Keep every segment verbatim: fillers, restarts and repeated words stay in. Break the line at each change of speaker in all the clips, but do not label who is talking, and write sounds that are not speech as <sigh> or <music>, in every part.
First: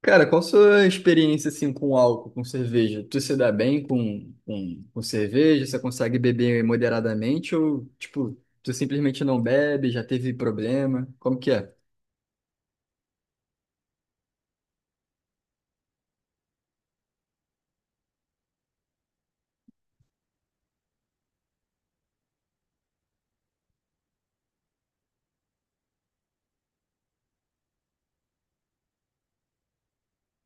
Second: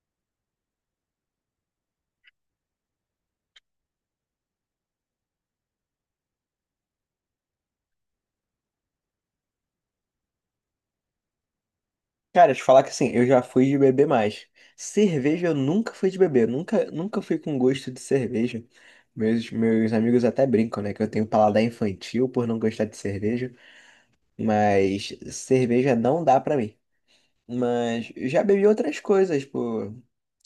Cara, qual a sua experiência assim com álcool, com cerveja? Tu se dá bem com, com, com cerveja? Você consegue beber moderadamente ou tipo, tu simplesmente não bebe, já teve problema? Como que é?
Cara, te falar que assim, eu já fui de beber mais. Cerveja eu nunca fui de beber, nunca, nunca fui com gosto de cerveja. Meus, meus amigos até brincam, né, que eu tenho paladar infantil por não gostar de cerveja, mas cerveja não dá pra mim. Mas já bebi outras coisas, pô.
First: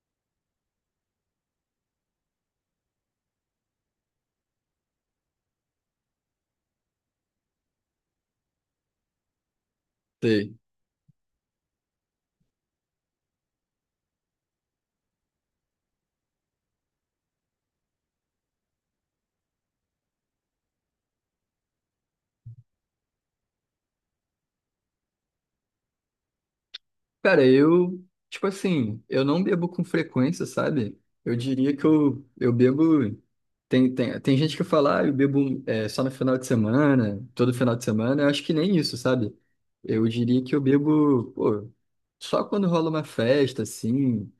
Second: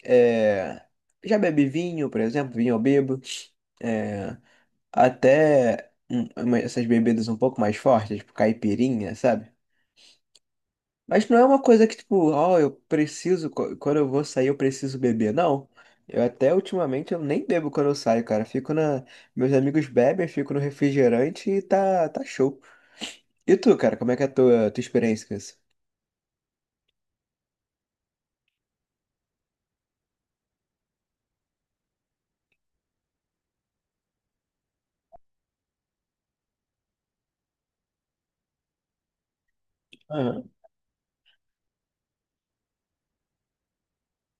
É, já bebi vinho, por exemplo, vinho eu bebo. É, até hum, essas bebidas um pouco mais fortes, tipo caipirinha, sabe?
Sei.
Mas não é uma coisa que, tipo, ó, eu preciso, qu- quando eu vou sair, eu preciso beber. Não. Eu até ultimamente eu nem bebo quando eu saio, cara. Fico na. Meus amigos bebem, eu fico no refrigerante e tá, tá show. E tu, cara, como é que é a tua, tua experiência com isso?
Cara, eu, tipo assim, eu não bebo com frequência, sabe? Eu diria que eu, eu bebo. Tem, tem, tem gente que fala, ah, eu bebo é, só no final de semana, todo final de semana. Eu acho que nem isso, sabe? Eu diria
Aham,
que eu bebo, pô, só quando rola uma festa, assim,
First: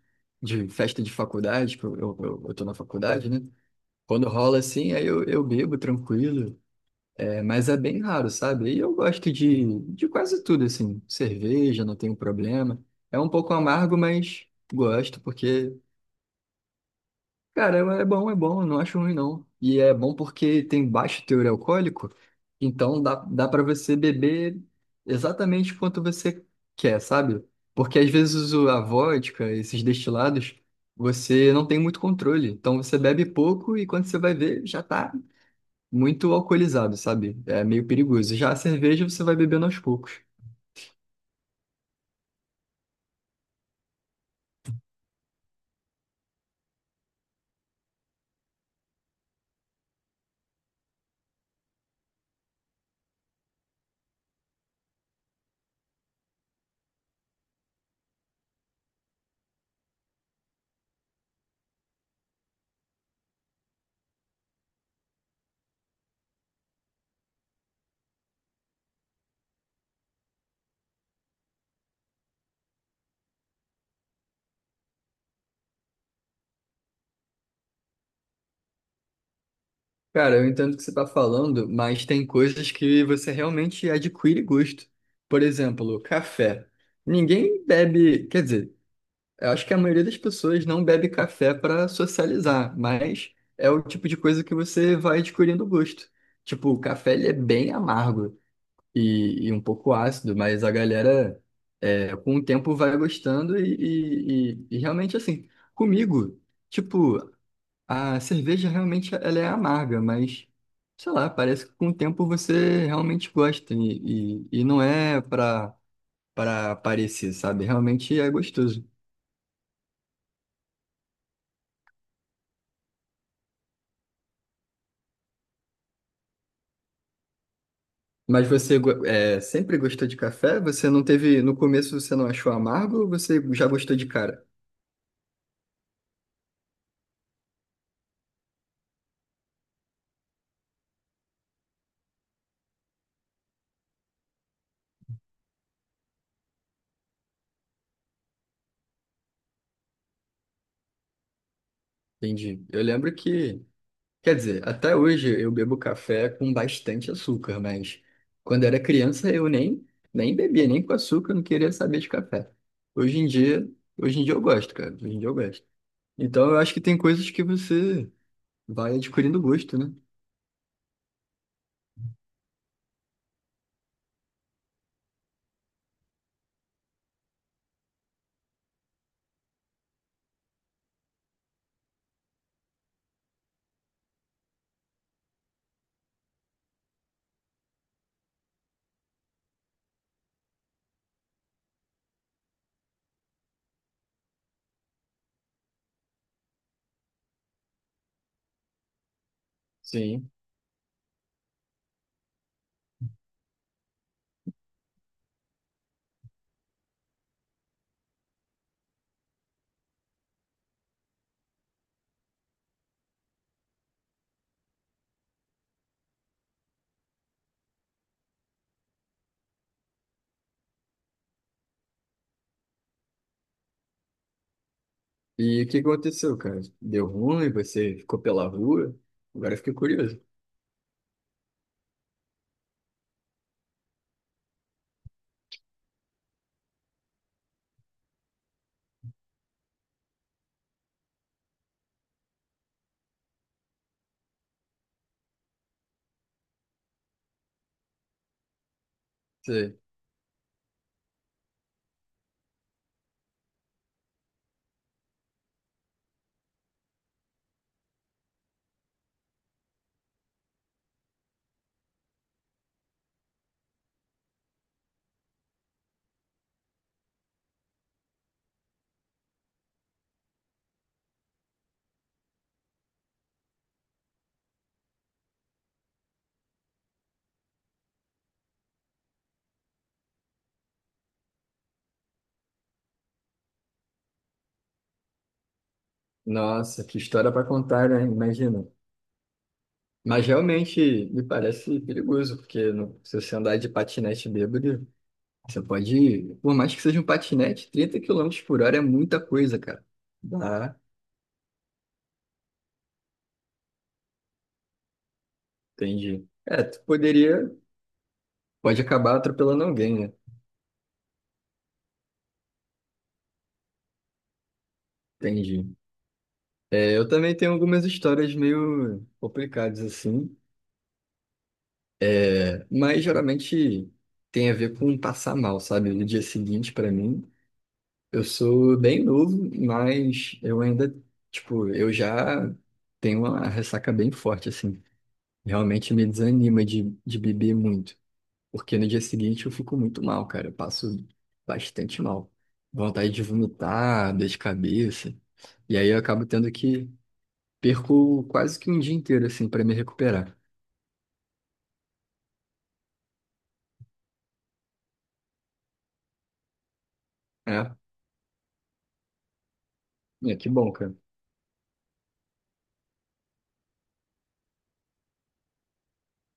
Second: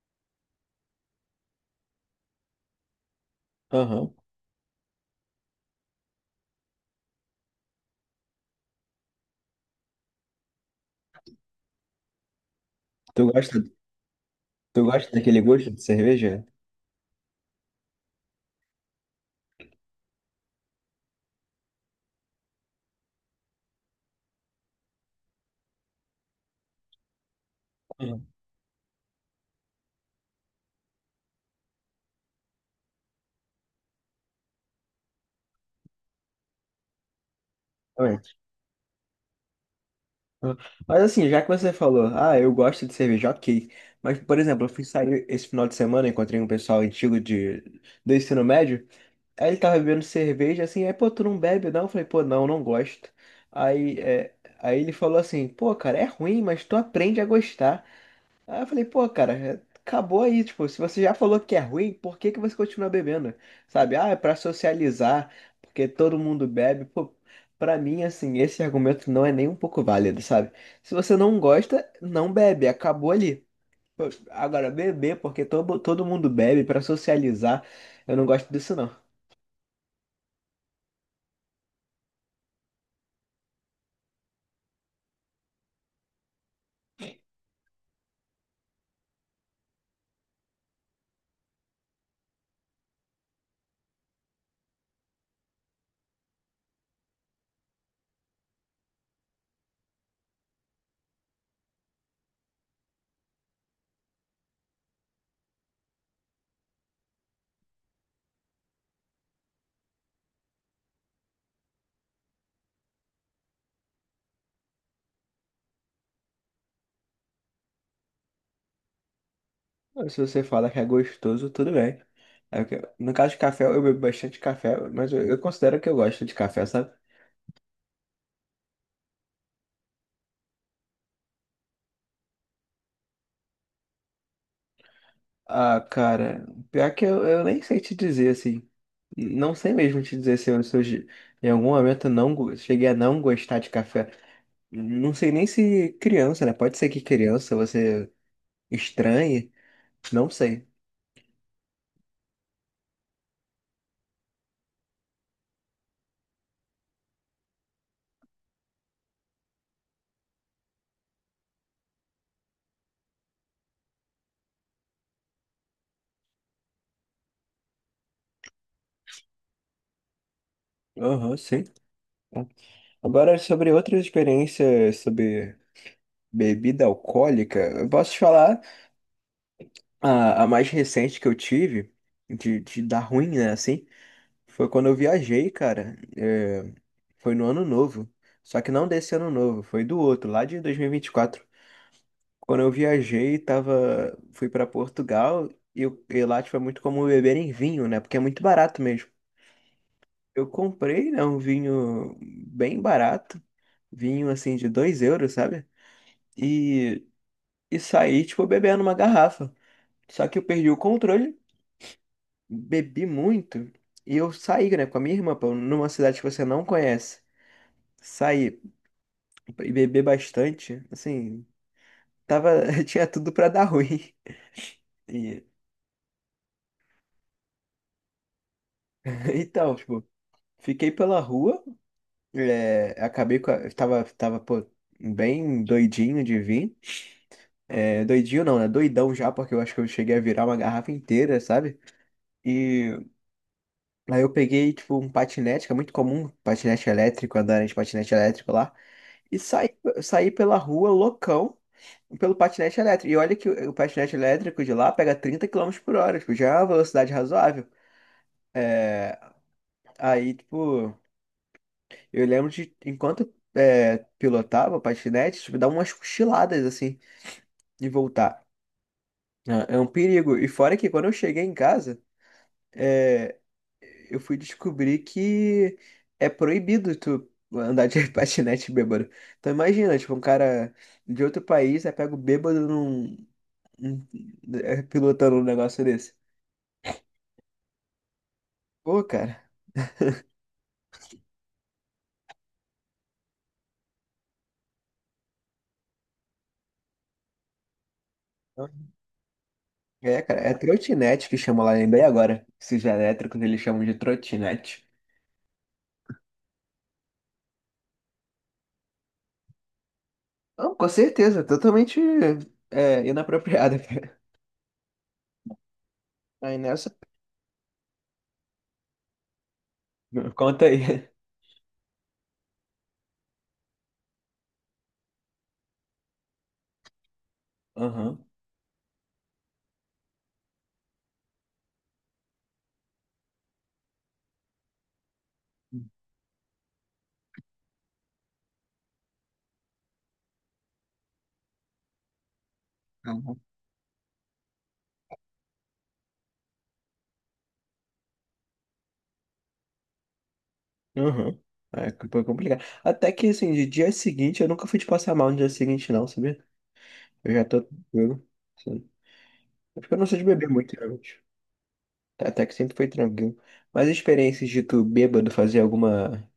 de festa de faculdade, que eu, eu, eu eu tô na faculdade, né?
aham.
Quando rola assim, aí eu, eu bebo tranquilo. É, mas é bem raro, sabe? E eu gosto de, de quase tudo, assim. Cerveja, não tenho problema. É
Tu
um pouco
gosta,
amargo, mas
tu gosta
gosto,
daquele gosto
porque,
de cerveja?
cara, é é bom, é bom, não acho ruim, não. E é bom porque tem baixo teor alcoólico, então dá, dá para você beber exatamente quanto você quer, sabe? Porque às
Aham.
vezes o- a vodka, esses destilados, você não tem muito controle. Então você bebe pouco e quando você vai ver, já tá muito alcoolizado, sabe? É meio perigoso.
Exatamente.
Já a cerveja você vai bebendo aos poucos.
Aham. Mas assim, já que você falou, ah, eu gosto de cerveja, ok. Mas, por exemplo, eu fui sair esse final de semana, encontrei um pessoal antigo de, do ensino médio. Aí ele tava bebendo cerveja, assim, aí, pô, tu não bebe não? Eu falei, pô, não, não gosto. Aí, é, aí ele falou assim, pô, cara, é ruim, mas tu aprende a gostar. Aí eu falei, pô, cara, é- acabou aí, tipo, se você já falou que é ruim, por que que você continua bebendo? Sabe, ah, é pra socializar, porque todo mundo bebe. Pô, pra mim, assim, esse argumento não é nem um pouco válido, sabe? Se você não gosta, não bebe, acabou ali. Pô, agora, beber, porque todo, todo mundo bebe pra socializar, eu não gosto disso não.
Cara, eu entendo o que você tá falando, mas tem coisas que você realmente adquire gosto. Por exemplo, café. Ninguém bebe, quer dizer, eu acho que a maioria das pessoas não bebe café para socializar, mas é o tipo de coisa que você vai adquirindo gosto. Tipo, o café ele é bem amargo. e, e um pouco ácido, mas a galera é, com o tempo vai gostando e, e, e- e realmente assim, comigo, tipo, a cerveja realmente ela é amarga, mas sei lá, parece que com o tempo você realmente gosta e, e, e não é pra, pra parecer, sabe? Realmente é gostoso.
Se você fala que é gostoso, tudo bem. É que- No caso de café, eu bebo bastante café, mas eu, eu considero que eu gosto de café, sabe?
Mas você go- é, sempre gostou de café? Você não teve, no começo você não achou amargo ou você já gostou de cara?
Ah, cara, pior que eu, eu nem sei te dizer assim. Não sei mesmo te dizer se eu, se eu ge- em algum momento eu não go- cheguei a não gostar de café. Não sei nem se criança, né? Pode ser que criança você estranhe, não sei.
Entendi. Eu lembro que Quer dizer, até hoje eu bebo café com bastante açúcar, mas quando era criança eu nem, nem bebia, nem com açúcar, eu não queria saber de café. Hoje em dia, hoje em dia eu gosto, cara. Hoje em dia eu gosto. Então eu acho que tem coisas que você vai adquirindo gosto, né?
Aham, sim. Agora, sobre outras experiências sobre bebida alcoólica, eu posso te falar. A, a mais recente que eu tive, de, de dar ruim, né, assim, foi quando eu viajei, cara. É, foi no ano novo. Só que não desse ano novo, foi do outro, lá de dois mil e e vinte e quatro. Quando eu viajei, tava, fui pra Portugal e, eu- e lá, tipo, é muito comum beberem vinho, né? Porque é muito barato mesmo.
Sim.
Eu comprei, né, um vinho bem barato, vinho, assim, de dois euros, sabe? E, e saí, tipo, bebendo uma garrafa. Só que eu perdi o controle, bebi muito e eu saí, né, com a minha irmã, pô, numa cidade que você não conhece. Saí e bebi bastante, assim, tava, <laughs> tinha tudo pra dar ruim. E,
E o que que aconteceu, cara? Deu ruim, você ficou pela rua?
<laughs>
Agora eu fiquei
então, tipo,
curioso.
fiquei pela rua, é, acabei com a, tava, tava, pô, bem doidinho de vir. É, doidinho não, né? Doidão já, porque eu acho que eu cheguei a virar uma garrafa inteira, sabe? E aí eu peguei, tipo, um patinete, que é muito comum, patinete elétrico, andar de patinete elétrico lá. E
Você-
saí, saí pela rua loucão pelo patinete elétrico. E olha que o o patinete elétrico de lá pega trinta quilômetros por hora, tipo, já é uma velocidade razoável. É, aí, tipo, eu lembro de enquanto é, pilotava o patinete, tipo, dar umas cochiladas assim e voltar. É é um perigo. E fora que quando eu cheguei em casa, é, eu fui descobrir que é proibido tu andar de <laughs> patinete bêbado. Então imagina, tipo, um cara de outro país, aí pega o bêbado num, hum, é, pilotando um negócio desse.
Nossa, que história para contar, né? Imagina.
Pô, cara.
Mas realmente me parece perigoso, porque no- se você andar de patinete bêbado. Você pode, por mais que seja um patinete, trinta quilômetros por hora é muita coisa, cara.
É, cara, é
Dá,
trotinete que chama lá, lembrei agora. Esses elétricos eles chamam de trotinete.
entendi. É, tu poderia, pode acabar atropelando alguém, né?
Não, com certeza, totalmente é, inapropriada. <laughs> cara.
Entendi.
Aí nessa.
É, eu também tenho algumas histórias meio complicadas assim.
Conta aí.
É, mas geralmente tem a ver com passar mal, sabe? No dia seguinte, pra mim,
Aham,
eu sou bem novo, mas eu ainda, tipo, eu já tenho uma ressaca bem forte, assim. Realmente me desanima de, de beber muito. Porque no dia seguinte eu fico muito mal, cara. Eu passo bastante mal. Vontade de
Uhum.
vomitar, dor de cabeça. E aí eu acabo tendo que perco quase que um dia inteiro, assim, pra me recuperar.
aham. É, foi complicado. Até que, assim, de dia seguinte, eu nunca fui de passar mal no dia seguinte, não, sabia? Eu já tô
É,
tranquilo. Sim. É porque eu não sou de
é
beber
que
muito,
bom, cara.
realmente. Até que sempre foi tranquilo. Mas experiências de tu bêbado fazer alguma.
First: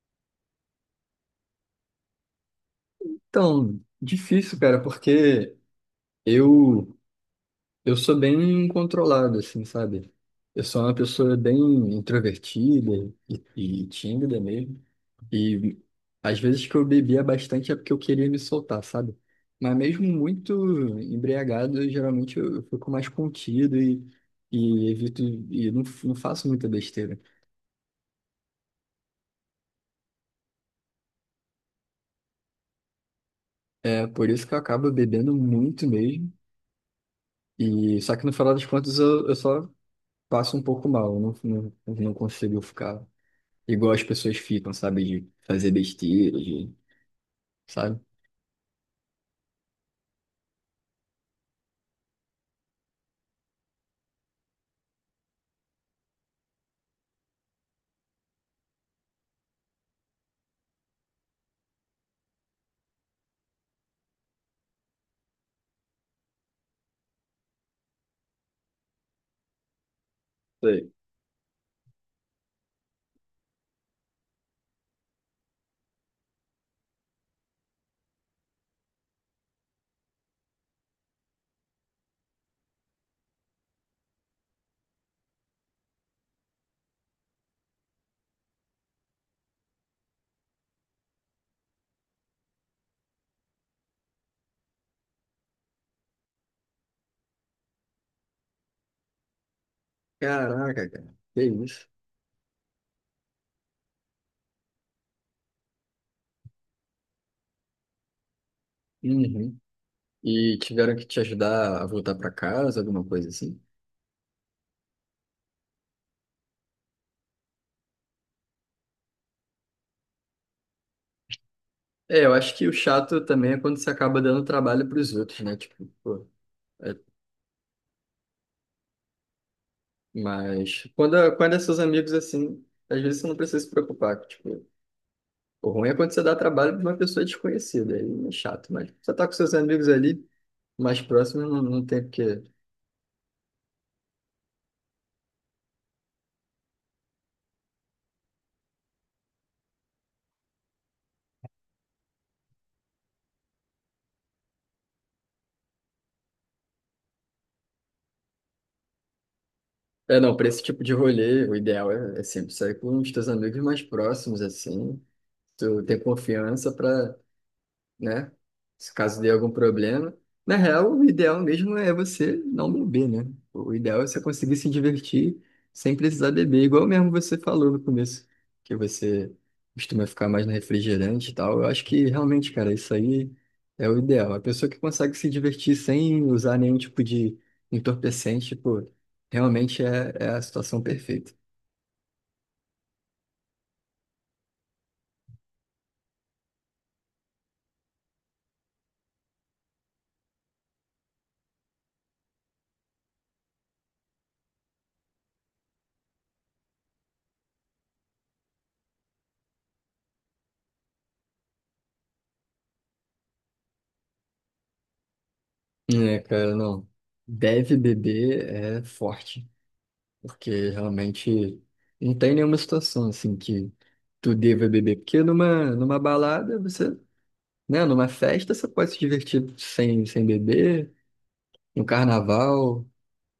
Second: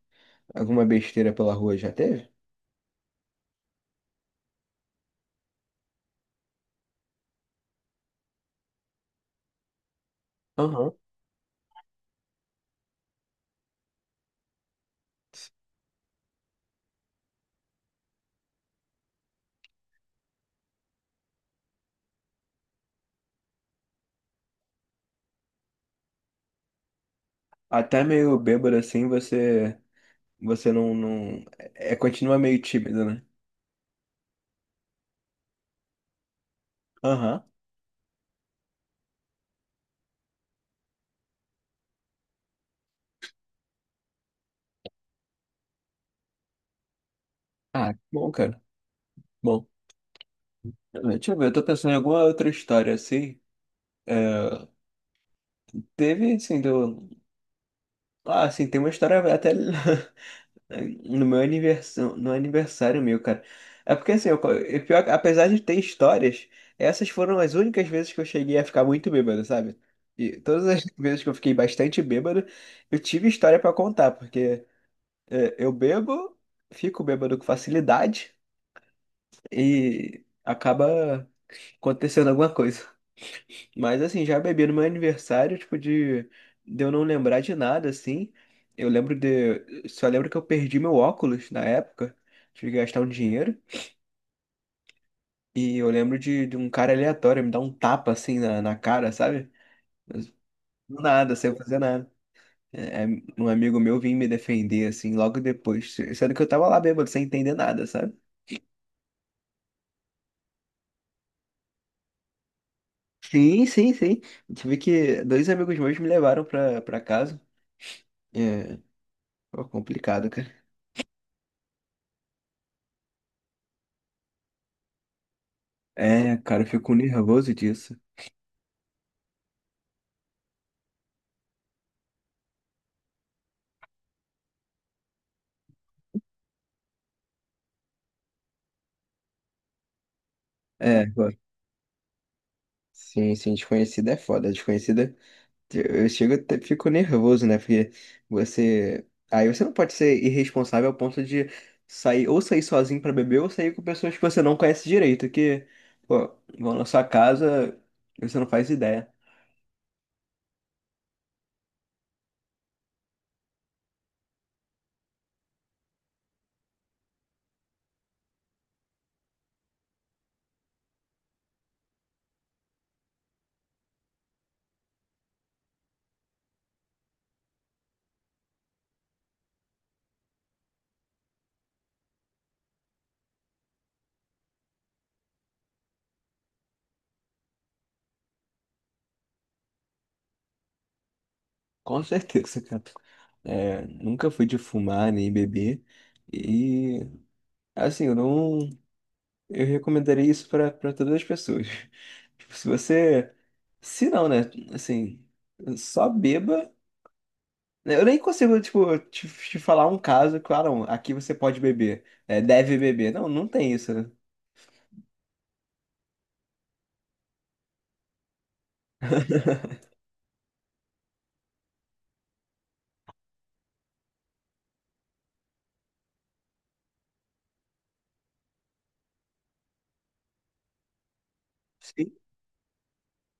Alguma besteira pela rua já teve?
Então, difícil, cara, porque eu Eu sou bem controlado, assim, sabe? Eu sou
Aham.
uma pessoa bem introvertida e, e tímida mesmo. E às vezes que eu bebia bastante é porque eu queria me soltar, sabe? Mas mesmo muito embriagado, eu, geralmente eu, eu fico mais contido e, e evito e não, não faço muita besteira.
Até meio bêbado assim, você você não, não é é, continua meio tímido, né?
É por isso que eu acabo bebendo muito mesmo.
Aham.
E só que no final das contas eu, eu só passo um pouco mal, eu não, não, não consigo ficar Igual as pessoas ficam, sabe? De fazer besteira, de,
Ah,
sabe?
bom, cara. Bom. Deixa eu ver, eu tô pensando em alguma outra história assim. É, teve, assim, do... Ah, assim, tem uma história até <laughs> no meu aniversário, no aniversário meu, cara. É porque assim, eu, co- e pior é que- apesar de ter histórias, essas foram as únicas vezes que eu cheguei a ficar muito bêbado, sabe? E todas as
Sei.
<laughs> vezes que eu fiquei bastante bêbado, eu tive história pra contar, porque é, eu bebo, fico bêbado com facilidade e acaba acontecendo alguma coisa. Mas assim, já bebi no meu aniversário, tipo, de, de eu não lembrar de nada, assim. Eu lembro de. Só lembro que eu perdi meu óculos na época. Tive que gastar um dinheiro. E eu lembro de, de um cara aleatório me dar um tapa assim na, na cara, sabe? Mas
Caraca,
do
cara.
nada,
Que
sem eu fazer
isso?
nada. É, é, um amigo meu vinha me defender, assim, logo depois. Sendo que eu tava lá bêbado, sem entender nada, sabe?
Uhum. E tiveram que te ajudar a voltar pra casa, alguma coisa assim?
Sim, sim, sim. Tive que. Dois amigos meus me levaram pra, pra casa. É, pô, complicado, cara.
É, eu acho que o chato também é quando você acaba dando trabalho pros outros, né? Tipo, pô,
É, cara, eu fico
é-
nervoso disso.
mas quando, é- quando é seus amigos assim, às vezes você não precisa se preocupar. Tipo, o ruim é quando você dá trabalho pra uma pessoa desconhecida, aí é chato, mas você tá com seus amigos ali,
É,
mais
agora.
próximos, não, não tem o que.
Sim, sim, desconhecida é foda. Desconhecida, eu chego, até fico nervoso, né? Porque você. Aí você não pode ser irresponsável ao ponto de sair, ou sair sozinho pra beber, ou sair com pessoas que você não conhece direito, que, pô, vão na sua casa, e você não faz ideia.
É, não, para esse tipo de rolê, o ideal é, é sempre sair com os teus amigos mais próximos, assim. Tu tem confiança para né? Se caso dê algum problema. Na real, o ideal mesmo é você não beber, né? O ideal é você conseguir se divertir sem precisar beber, igual mesmo você falou no começo, que você costuma ficar mais no refrigerante e tal. Eu acho que realmente, cara, isso aí é o ideal. A pessoa que consegue se divertir sem usar nenhum tipo de entorpecente, pô, realmente é, é a situação perfeita.
Com certeza, cara. É, nunca fui de fumar nem beber. E, assim, eu não. Eu recomendaria isso para para todas as pessoas. <laughs> Tipo, se você. Se não, né? Assim, só beba. Né, eu nem consigo, tipo, te, te falar um caso, claro, aqui você pode beber, é, deve beber. Não, não tem isso, né?
É, cara, não. Deve beber é forte. Porque realmente não tem nenhuma situação assim que tu deva beber. Porque numa, numa balada, você, né? Numa festa, você pode se divertir sem, sem beber, no
Sim,
carnaval.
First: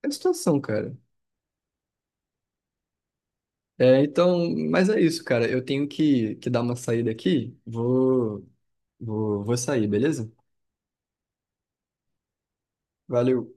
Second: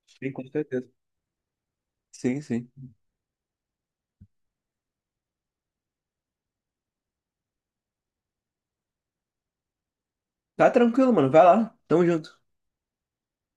É
sim, com
situação,
certeza.
cara.
Sim, sim.
É, então, mas é isso, cara. Eu tenho que, que dar uma saída aqui. Vou, vou, vou sair, beleza?
Tá tranquilo, mano. Vai lá. Tamo junto.
Valeu.